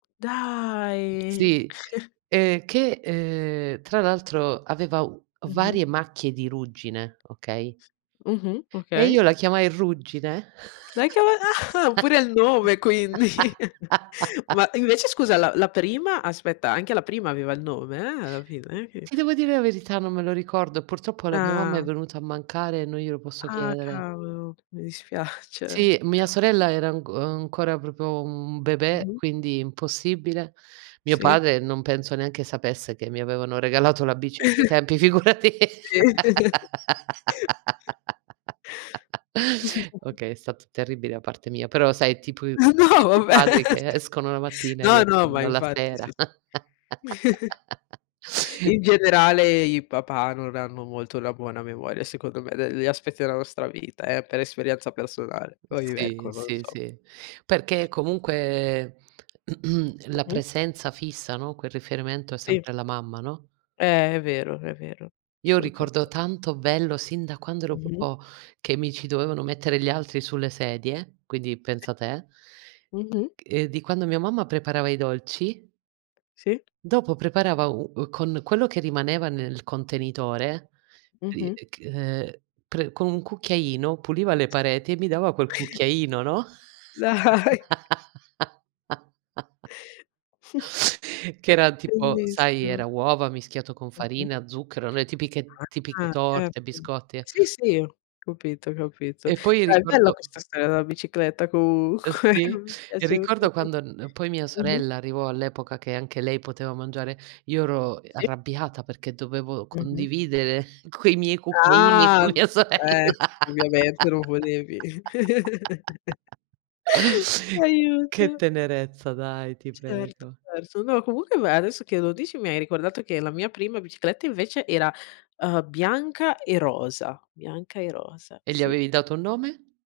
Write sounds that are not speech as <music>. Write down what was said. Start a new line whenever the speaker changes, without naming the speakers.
Dai!
Sì.
<chuckles>
Ehm, che, ehm, tra l'altro aveva u
Mh-mh.
varie macchie di ruggine, okay?
Mh-mh.
E
Okay.
io la chiamai "Ruggine".
Lei che ave a ah, pure il nome quindi. <chuckles>
<laughs>
Ma, invece scusa, la la prima? Aspetta, anche la prima aveva il nome, eh, alla fine che
Ti devo dire la verità, non me lo ricordo, purtroppo la mia mamma è
Ah!
venuta a mancare e non glielo posso
Ah
chiedere.
cavolo! Mi dispiace. Eh
Sì, mia
s
sorella era anc uhm, ancora proprio un bebè,
Mh-mh.
quindi impossibile. Mio
Sì.
padre non penso neanche sapesse che mi avevano regalato la bici a quei
<chuckles>
tempi, figurati.
Sì. <chuckles>
<laughs>
<chuckles>
Okay, è stato terribile da parte mia, però sai è tip
Ma no,
<unintelligible>
vabbè.
padri che
<chuckles>
escono la
C
mattina e
no, no, ma
rientrano la
infatti sì,
sera.
sì. <chuckles>
<chuckles>
In generale i papà non hanno molto la buona memoria secondo me degli aspetti della nostra vita, eh, per esperienza personale.
Uhm,
Poi,
sì,
ecco, non
sì,
so.
sì, perché comunque, <clears throat> la
Mh-mh.
presenza fissa, no? Quel riferimento è
Sì.
sempre la mamma, no?
Eh, è vero, è vero,
Io
solutamen
ricordo tanto bello sin da quando ero
Mh-mh.
proprio che mi ci dovevano mettere gli altri sulle sedie, quindi
Sì.
pensa te!
Mh-mh.
Ehm, di quando mia mamma preparava i dolci
Sì.
dopo preparava u uhm, con quello che rimaneva nel contenitore, uhm,
Mh-mh.
e ch ehm, pre con un cucchiaino puliva le pareti e mi dava quel
Sì.
cucchiaino, no?
Dai.
<laughs>
<chuckles>
Che era tipo sai,
Bellissimo!
era uova mischiato con
Mh-mh.
farina, zucchero, le tipiche
Ah,
tipiche
ah,
torte,
certo.
biscotti e
Sì, sì, ho capito, ho capito.
E poi
Beh, bella
ricordo
questa storia della bicicletta,
Ehm,
comunque.
sì. E
Piaciuta,
ricordo
sì.
quando n poi mia
Mh-mh.
sorella arrivò all'epoca che anche lei poteva mangiare, io ero, uhm,
Sì.
arrabbiata perché dovevo
Mh-mh.
condividere quei miei cucchiaini
Ah!
con mia sorella.
Eh! Ovviamente non volevi. <chuckles>
<laughs> Che
Aiuto!
tenerezza, dai! Ti
Certo,
prego.
perso. No, comunque beh, adesso che lo dici, mi hai ricordato che la mia prima bicicletta invece era, uhm, bianca e rosa. Bianca e rosa,
E gli
sì.
avevi dato un nome?